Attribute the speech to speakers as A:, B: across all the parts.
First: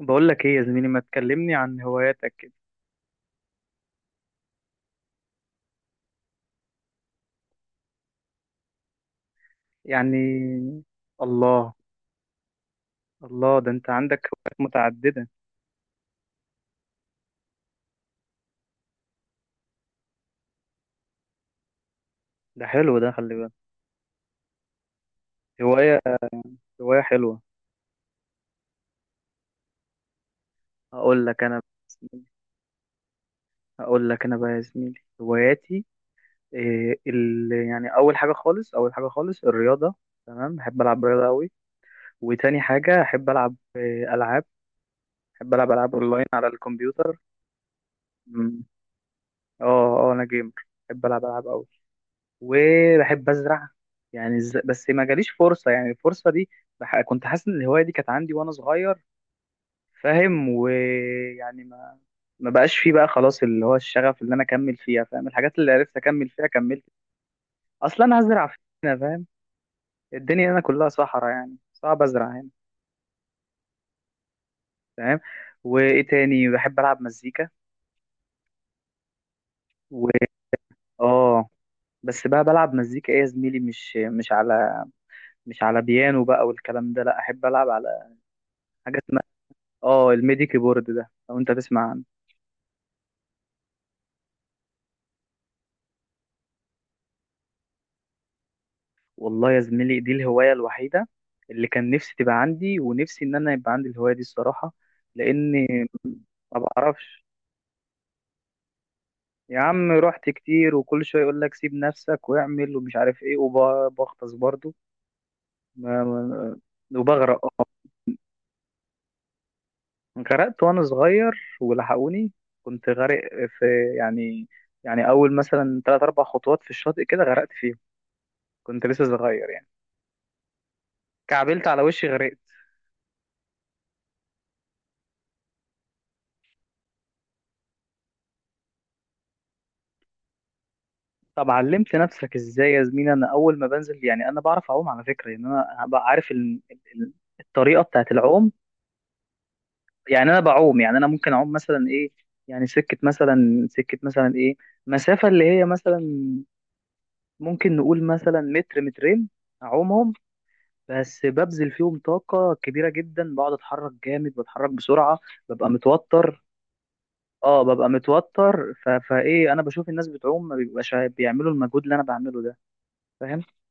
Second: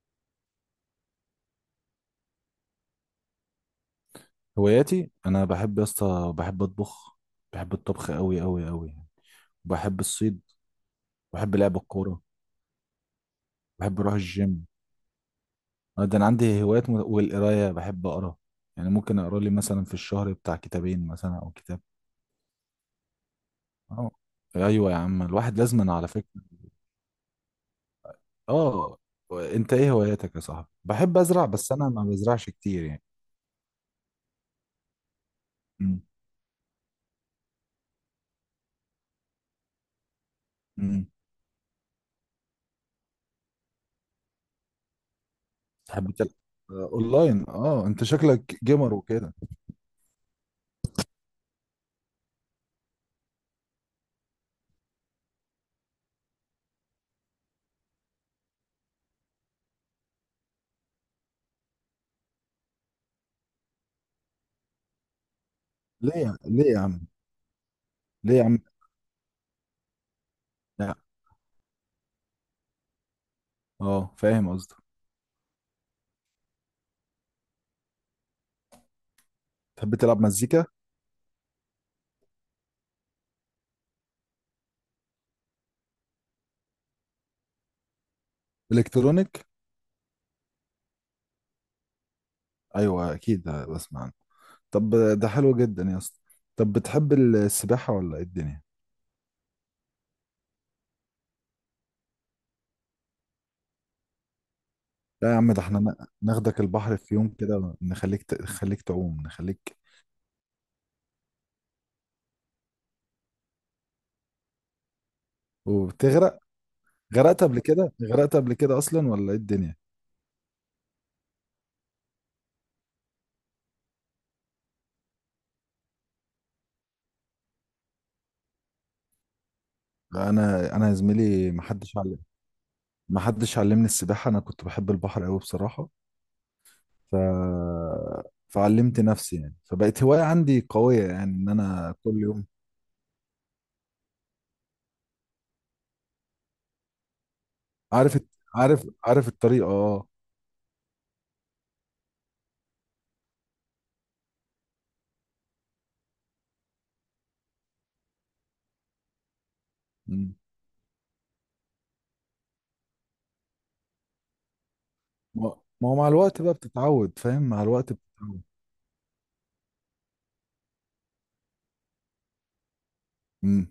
A: بقول لك ايه يا زميلي، ما تكلمني عن هواياتك كده.
B: هواياتي انا بحب يا اسطى، بحب اطبخ. بحب الطبخ قوي قوي قوي. بحب الصيد.
A: يعني.
B: بحب
A: الله.
B: لعب الكوره.
A: الله، ده انت
B: بحب اروح
A: عندك هوايات
B: الجيم.
A: متعددة.
B: أنا ده انا عندي هوايات والقرايه بحب اقرا. يعني ممكن اقرا لي مثلا في الشهر بتاع كتابين مثلا او كتاب.
A: ده حلو، ده خلي بالك.
B: اه، ايوه يا عم، الواحد لازم
A: هواية
B: على فكره.
A: هواية حلوة.
B: اه. انت ايه هواياتك يا صاحبي؟ بحب
A: هقول لك
B: ازرع
A: انا بقى
B: بس انا ما
A: يا زميلي،
B: بزرعش كتير يعني.
A: هواياتي.
B: امم.
A: يعني اول حاجة خالص الرياضة. تمام، بحب العب
B: امم.
A: رياضة قوي. وتاني حاجة احب العب العاب. بحب العب العاب
B: تحب
A: اونلاين
B: تلعب.
A: على الكمبيوتر.
B: اونلاين، اه انت شكلك
A: مم.
B: جيمر وكده.
A: اه. اه انا جيمر. بحب العب العاب قوي. وبحب ازرع. يعني بس ما جاليش فرصه. يعني الفرصه دي، كنت حاسس ان الهوايه دي كانت عندي وانا صغير. فاهم؟ ويعني ما بقاش فيه بقى خلاص اللي هو الشغف اللي انا اكمل فيها. فاهم؟ الحاجات اللي عرفت
B: ليه
A: اكمل
B: يا-
A: فيها
B: ليه يا
A: كملت.
B: عم
A: اصلا انا
B: ليه يا
A: هزرع
B: عم
A: هنا. فاهم؟ الدنيا هنا كلها
B: لا.
A: صحراء، يعني صعب ازرع هنا.
B: اه فاهم قصدك.
A: فاهم؟ وايه تاني؟ بحب العب مزيكا،
B: تحب
A: و
B: تلعب مزيكا.
A: اه بس بقى بلعب مزيكا ايه يا زميلي، مش على بيانو بقى والكلام ده. لا، احب العب على حاجات.
B: الكترونيك.
A: اه الميدي كيبورد ده لو انت تسمع عنه.
B: ايوه اكيد بسمع عنه. طب. ده حلو جدا يا اسطى. طب بتحب السباحه ولا ايه الدنيا؟
A: والله يا زميلي، دي الهواية الوحيدة اللي كان نفسي تبقى عندي، ونفسي ان انا يبقى عندي الهواية دي الصراحة،
B: لا يا عم، ده
A: لاني
B: احنا
A: ما
B: ناخدك البحر في
A: بعرفش.
B: يوم كده، نخليك نخليك تعوم،
A: يا
B: نخليك.
A: عم، رحت كتير وكل شوية يقول لك سيب نفسك واعمل ومش عارف ايه، وبغطس برضو. ما-
B: وبتغرق.
A: ما-
B: غرقت
A: وبغرق،
B: قبل
A: اه.
B: كده؟ غرقت قبل كده اصلا ولا ايه الدنيا؟
A: غرقت وانا صغير ولحقوني. كنت غارق في، يعني، يعني اول مثلا تلات اربع خطوات في الشاطئ كده غرقت فيهم. كنت لسه صغير يعني.
B: لا، انا انا يا زميلي ما
A: كعبلت على
B: حدش
A: وشي
B: علم.
A: غرقت.
B: ما حدش علمني السباحه. انا كنت بحب البحر قوي بصراحه. ف فعلمت نفسي يعني، فبقت هوايه عندي قويه يعني ان
A: طب علمت
B: انا كل
A: نفسك
B: يوم.
A: ازاي يا زميلي؟ انا اول ما بنزل يعني انا بعرف اعوم على فكره، يعني انا هبقى عارف ال- الطريقه بتاعت
B: عارف الت-
A: العوم.
B: عارف الطريقه اه.
A: يعني انا بعوم، يعني انا ممكن اعوم مثلا ايه، يعني سكه مثلا ايه، مسافه اللي هي مثلا ممكن نقول مثلا متر مترين اعومهم.
B: مم.
A: بس ببذل فيهم طاقه كبيره جدا، بقعد اتحرك جامد، بتحرك بسرعه.
B: ما
A: ببقى
B: ما هو مع
A: متوتر.
B: الوقت بقى بتتعود فاهم،
A: اه،
B: مع
A: ببقى
B: الوقت بتتعود.
A: متوتر. فايه، انا بشوف الناس بتعوم ما بيبقاش بيعملوا المجهود اللي انا بعمله ده. فاهم؟
B: مم.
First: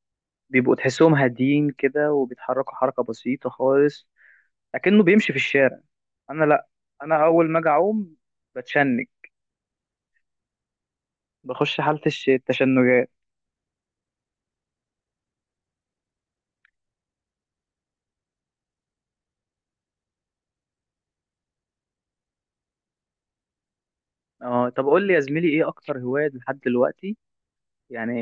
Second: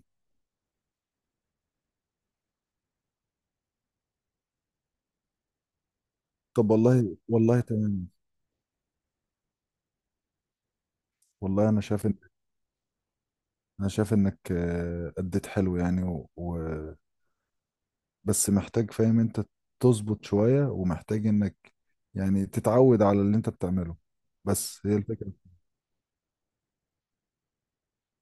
A: بيبقوا تحسهم هاديين كده وبيتحركوا حركة بسيطة خالص، لكنه بيمشي في الشارع. أنا لأ.
B: طب والله،
A: أنا أول ما
B: والله
A: أجي
B: تمام.
A: أعوم بتشنج.
B: والله
A: بخش
B: انا
A: حالة
B: شايف ان،
A: التشنجات.
B: انا شايف انك اديت حلو يعني بس محتاج، فاهم انت، تظبط شوية، ومحتاج انك يعني تتعود على اللي انت بتعمله.
A: اه، طب
B: بس هي
A: قول لي يا
B: الفكرة.
A: زميلي، إيه أكتر هواية لحد دلوقتي؟ يعني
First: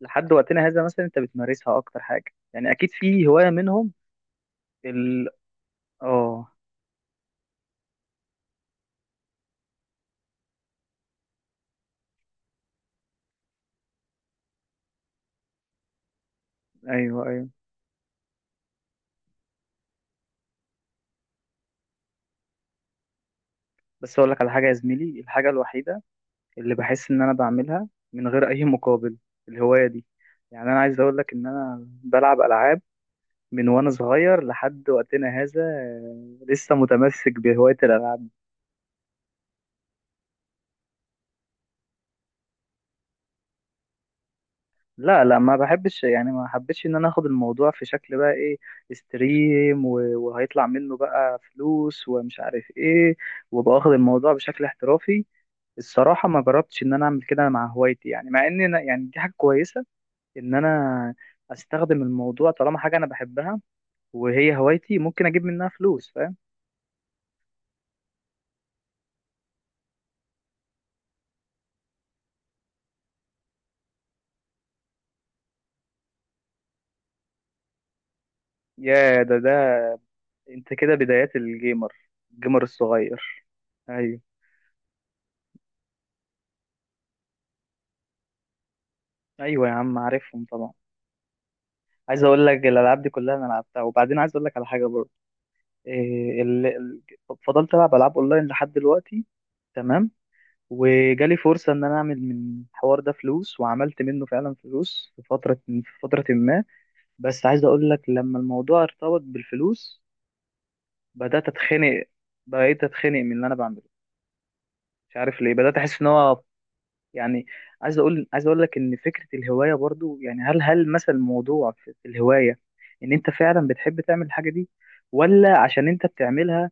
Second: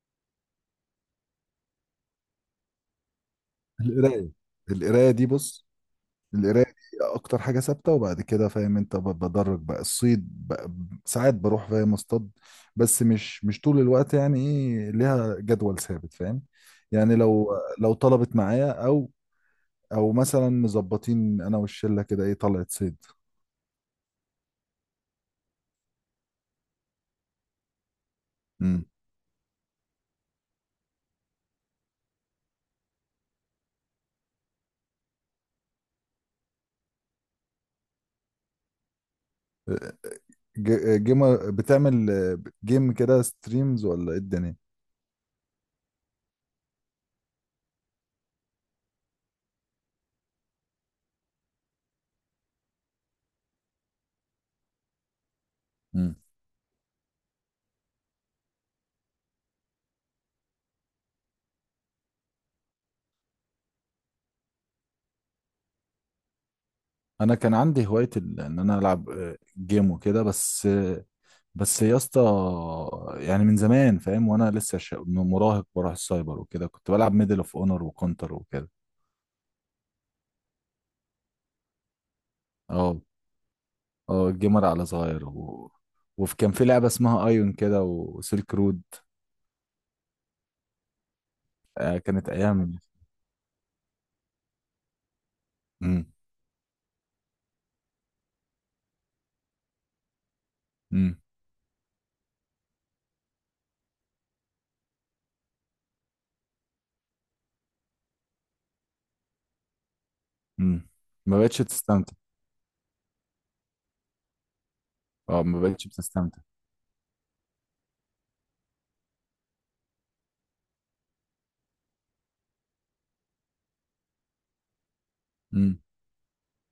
A: لحد وقتنا هذا مثلا أنت بتمارسها أكتر حاجة، يعني أكيد في هواية منهم.
B: القراية القراية دي
A: ال
B: بص.
A: اه
B: القرايه دي اكتر حاجه ثابته، وبعد كده فاهم انت بدرج بقى الصيد بقى. ساعات بروح فاهم اصطاد، بس مش مش طول الوقت يعني، ايه ليها جدول ثابت فاهم. يعني
A: أيوه،
B: لو
A: أيوه.
B: لو طلبت معايا او، او مثلا مظبطين انا والشله كده، ايه طلعت صيد.
A: بس أقول لك على حاجة يا زميلي، الحاجة الوحيدة اللي بحس إن أنا بعملها من غير أي
B: امم.
A: مقابل، الهواية دي. يعني أنا عايز أقول لك إن أنا بلعب ألعاب من وانا صغير لحد وقتنا هذا. لسه متمسك بهواية الالعاب.
B: جيم بتعمل جيم كده ستريمز ولا ايه الدنيا؟
A: لا، لا، ما بحبش. يعني ما حبيتش ان انا اخد الموضوع في شكل بقى ايه، استريم، وهيطلع منه بقى فلوس ومش عارف ايه، وباخد الموضوع بشكل احترافي.
B: امم.
A: الصراحة ما جربتش إن أنا أعمل كده مع هوايتي. يعني مع إن أنا، يعني دي حاجة كويسة، إن أنا أستخدم الموضوع طالما حاجة أنا بحبها وهي هوايتي ممكن أجيب منها فلوس. فاهم؟
B: انا كان عندي هوايه ان انا العب جيم وكده، بس بس يا اسطى، يعني من زمان فاهم، وانا لسه مراهق، بروح السايبر وكده، كنت بلعب ميدل اوف اونر وكونتر وكده.
A: يا ده، انت كده بدايات الجيمر
B: اه.
A: الصغير. ايوه.
B: اه الجيمر على صغير وفي كان في لعبة اسمها ايون كده وسيلك رود.
A: ايوه يا عم، عارفهم طبعا.
B: آه
A: عايز
B: كانت
A: اقول لك
B: ايام.
A: الالعاب دي كلها انا لعبتها، وبعدين عايز اقول لك على حاجه برضه.
B: امم.
A: إيه ال... ال- فضلت العب العاب اونلاين لحد دلوقتي. تمام.
B: امم.
A: وجالي فرصه ان انا اعمل من الحوار ده فلوس، وعملت منه فعلا فلوس في فتره ما. بس عايز اقول لك لما الموضوع ارتبط بالفلوس
B: امم. ما
A: بدات
B: بقتش
A: اتخنق.
B: تستمتع.
A: بقيت اتخنق من اللي انا بعمله. مش عارف
B: اه
A: ليه
B: ما
A: بدات
B: بقتش
A: احس ان هو
B: بتستمتع.
A: يعني. عايز اقول لك ان فكره الهوايه برضو، يعني هل مثلا الموضوع في الهوايه ان انت فعلا بتحب تعمل الحاجه دي، ولا
B: امم.
A: عشان انت بتعملها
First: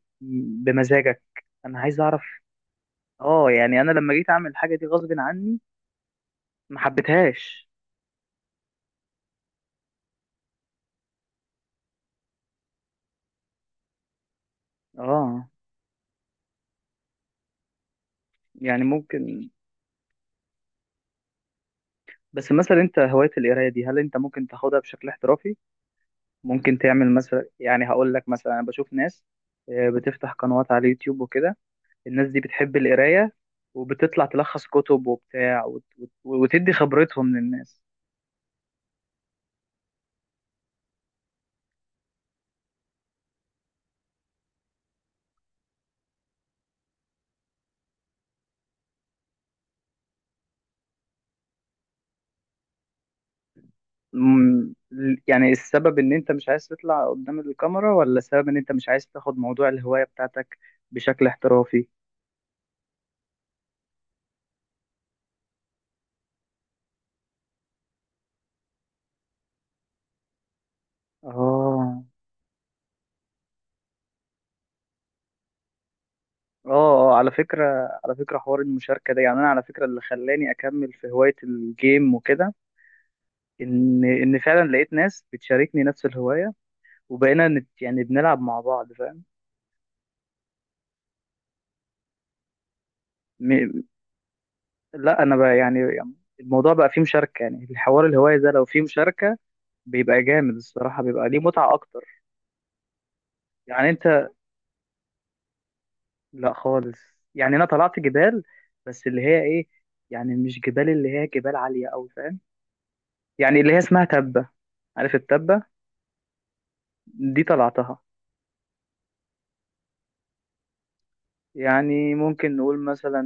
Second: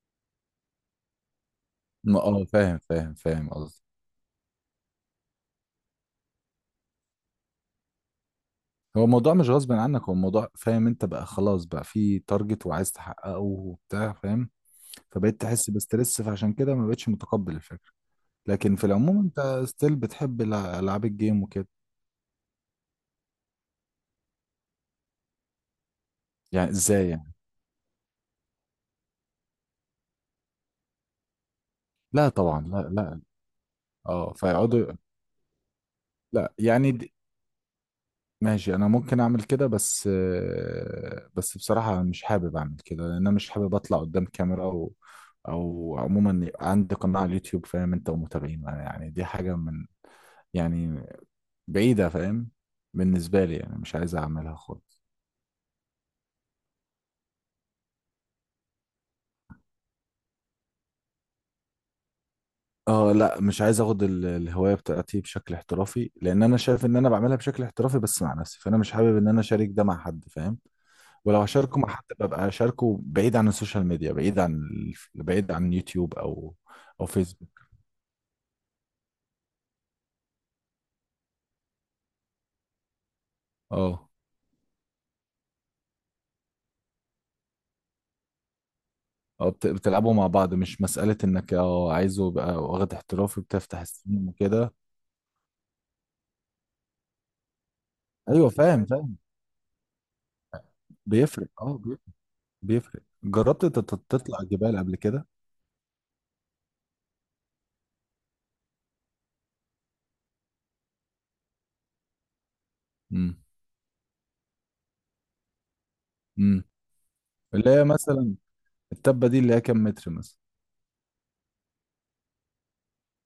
A: بمزاجك؟ انا عايز اعرف.
B: اه فاهم فاهم فاهم
A: اه، يعني
B: قصدي.
A: انا لما جيت اعمل الحاجه دي غصب عني ما حبيتهاش.
B: هو الموضوع مش غصب عنك، هو الموضوع فاهم انت بقى خلاص، بقى في تارجت وعايز تحققه وبتاع فاهم. فبقيت
A: اه،
B: تحس بستريس، فعشان كده ما بقتش متقبل الفكرة. لكن
A: يعني
B: في العموم
A: ممكن.
B: انت ستيل بتحب العاب الجيم وكده.
A: بس مثلا انت، هوايه القرايه دي، هل انت ممكن تاخدها بشكل احترافي؟
B: يعني
A: ممكن
B: ازاي
A: تعمل
B: يعني؟
A: مثلا، يعني هقول لك مثلا، انا بشوف ناس بتفتح قنوات على اليوتيوب وكده. الناس
B: لا
A: دي
B: طبعا،
A: بتحب
B: لا لا.
A: القراية وبتطلع
B: اه
A: تلخص
B: فيقعدوا.
A: كتب وبتاع،
B: لا،
A: وتدي
B: يعني
A: خبرتهم للناس.
B: ماشي، انا ممكن اعمل كده، بس بس بصراحة أنا مش حابب اعمل كده، لان انا مش حابب اطلع قدام كاميرا، او او عموما يبقى عندي قناة على اليوتيوب فاهم انت، ومتابعين، يعني دي حاجة من، يعني بعيدة فاهم، بالنسبة لي يعني مش عايز اعملها
A: مم،
B: خالص.
A: يعني السبب ان انت مش عايز تطلع قدام الكاميرا، ولا السبب ان انت مش عايز تاخد موضوع الهواية بتاعتك بشكل احترافي؟
B: اه، لا مش عايز اخد الهوايه بتاعتي بشكل احترافي، لان انا شايف ان انا بعملها بشكل احترافي بس مع نفسي، فانا مش حابب ان انا اشارك ده مع حد فاهم. ولو هشاركه مع
A: اه،
B: حد ببقى اشاركه بعيد عن السوشيال ميديا، بعيد عن بعيد عن يوتيوب، او
A: اه،
B: او
A: على
B: فيسبوك.
A: فكرة على فكرة حوار المشاركة ده، يعني انا على فكرة اللي خلاني اكمل في هواية الجيم وكده ان
B: اه.
A: ان فعلا لقيت ناس بتشاركني نفس الهواية، وبقينا يعني بنلعب مع بعض. فاهم؟
B: اه بتلعبوا مع بعض، مش مساله انك اه عايزه يبقى واخد احترافي بتفتح
A: م-
B: السينما وكده.
A: لا، انا بقى يعني الموضوع بقى فيه مشاركه، يعني الحوار الهوايه
B: ايوه
A: ده لو فيه
B: فاهم فاهم.
A: مشاركه بيبقى جامد الصراحه، بيبقى ليه
B: بيفرق
A: متعه
B: اه، بيفرق.
A: اكتر.
B: بيفرق. جربت
A: يعني انت؟
B: تطلع جبال قبل كده؟
A: لا خالص. يعني انا طلعت جبال، بس اللي هي ايه، يعني مش جبال اللي هي جبال عاليه قوي. فاهم؟
B: امم.
A: يعني اللي هي اسمها تبه. عارف التبه؟
B: امم.
A: دي
B: اللي هي
A: طلعتها.
B: مثلا، التبه دي اللي هي كام متر مثلا؟
A: يعني ممكن نقول مثلا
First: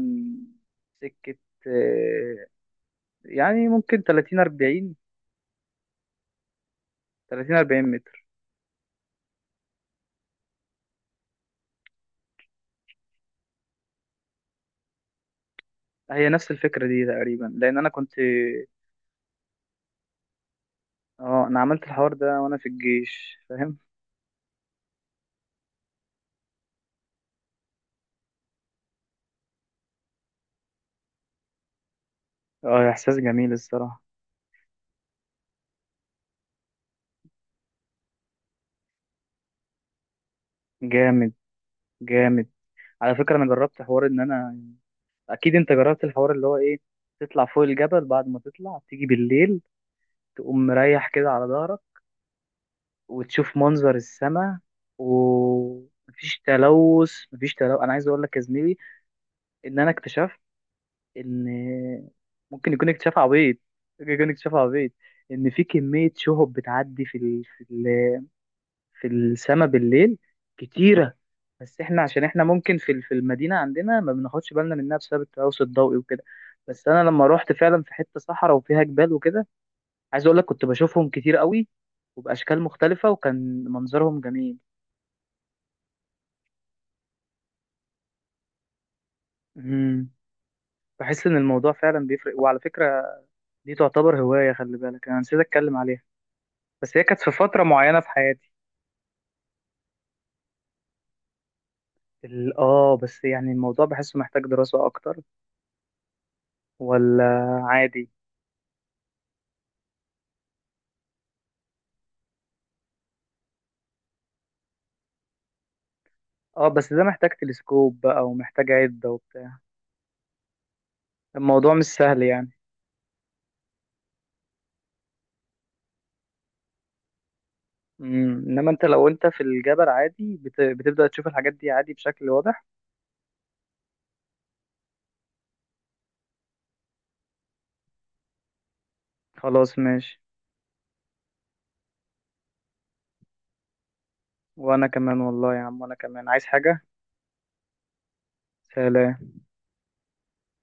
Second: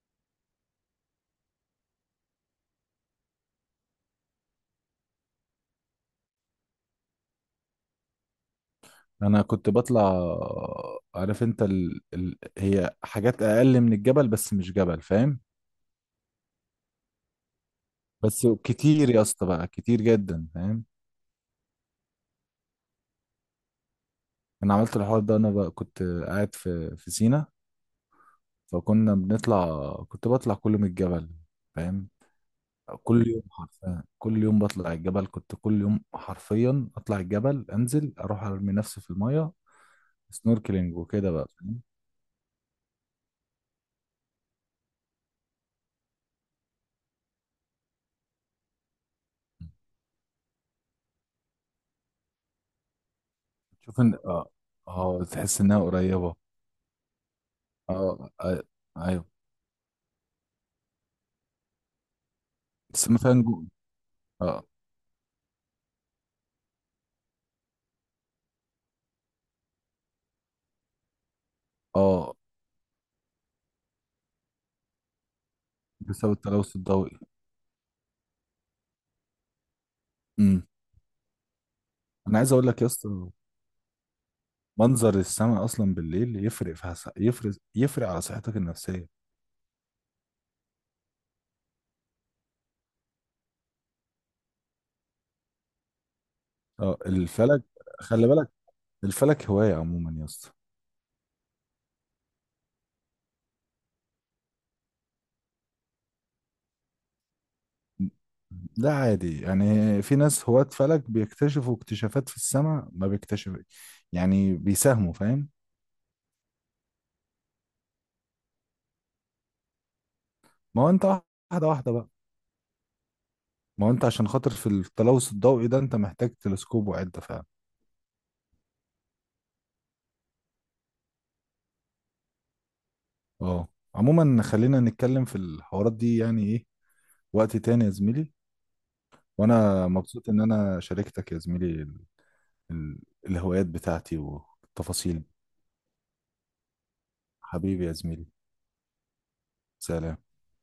A: سكه، آه، يعني ممكن 30 40 متر.
B: انا كنت بطلع. عارف انت هي حاجات اقل من الجبل، بس مش جبل فاهم،
A: هي نفس الفكره دي تقريبا لان انا كنت،
B: بس كتير يا اسطى بقى، كتير جدا فاهم.
A: اه، انا عملت الحوار ده وانا في الجيش. فاهم؟
B: انا عملت الحوار ده انا، بقى كنت قاعد في في سينا، فكنا بنطلع، كنت بطلع كل يوم الجبل فاهم.
A: اه، احساس
B: كل يوم
A: جميل الصراحه.
B: حرفيا، كل يوم بطلع الجبل، كنت كل يوم حرفيا اطلع الجبل، انزل اروح ارمي نفسي في الميه، سنوركلينج وكده
A: جامد،
B: بقى فاهم.
A: جامد. على فكره، انا جربت حوار ان انا، اكيد انت جربت الحوار اللي هو ايه، تطلع فوق الجبل، بعد ما تطلع تيجي بالليل تقوم مريح كده على ظهرك وتشوف منظر
B: تشوف ان اه،
A: السماء،
B: اه تحس انها قريبه.
A: ومفيش تلوث. مفيش تلوث. انا عايز اقول
B: اه
A: لك يا
B: آه،
A: زميلي
B: ايوه.
A: ان انا اكتشفت ان، ممكن يكون
B: بس
A: اكتشاف
B: ما فيها
A: عبيط،
B: نجوم.
A: ممكن يكون اكتشاف
B: اه.
A: عبيط، ان في كميه شهب بتعدي في السما بالليل، كتيرة. بس احنا عشان
B: اه
A: احنا ممكن في المدينة عندنا ما بناخدش بالنا منها بسبب التلوث الضوئي وكده.
B: بسبب التلوث
A: بس انا
B: الضوئي.
A: لما روحت فعلا في حتة صحراء وفيها جبال وكده، عايز اقول لك
B: امم.
A: كنت بشوفهم كتير قوي
B: انا عايز
A: وبأشكال
B: اقول لك يا اسطى،
A: مختلفة وكان منظرهم جميل.
B: منظر السماء اصلا بالليل يفرق في يفرق، يفرق على صحتك النفسيه.
A: امم بحس ان الموضوع فعلا بيفرق. وعلى فكرة، دي تعتبر هواية، خلي بالك انا نسيت اتكلم عليها، بس
B: اه
A: هي كانت في
B: الفلك.
A: فترة معينة في
B: خلي
A: حياتي.
B: بالك. الفلك هوايه عموما يا اسطى.
A: بس يعني الموضوع بحسه محتاج دراسة اكتر، ولا عادي؟
B: ده عادي يعني، في ناس هواة فلك بيكتشفوا اكتشافات في السماء ما بيكتشف، يعني بيساهموا فاهم.
A: اه، بس ده محتاج تلسكوب بقى ومحتاج عدة وبتاع.
B: ما هو انت واحده
A: الموضوع مش
B: واحده بقى.
A: سهل يعني.
B: ما هو انت عشان خاطر في التلوث الضوئي ده انت محتاج تلسكوب وعده فعلا.
A: انما لو انت في الجبل، عادي بتبدأ تشوف الحاجات دي عادي بشكل واضح.
B: اه. عموما خلينا نتكلم في الحوارات دي يعني ايه، وقت تاني يا زميلي.
A: خلاص،
B: وانا
A: ماشي.
B: مبسوط ان انا شاركتك يا زميلي ال- الهوايات بتاعتي
A: وانا كمان،
B: والتفاصيل.
A: والله يا عم، وانا كمان عايز حاجة.
B: حبيبي يا زميلي.
A: سلام.
B: سلام.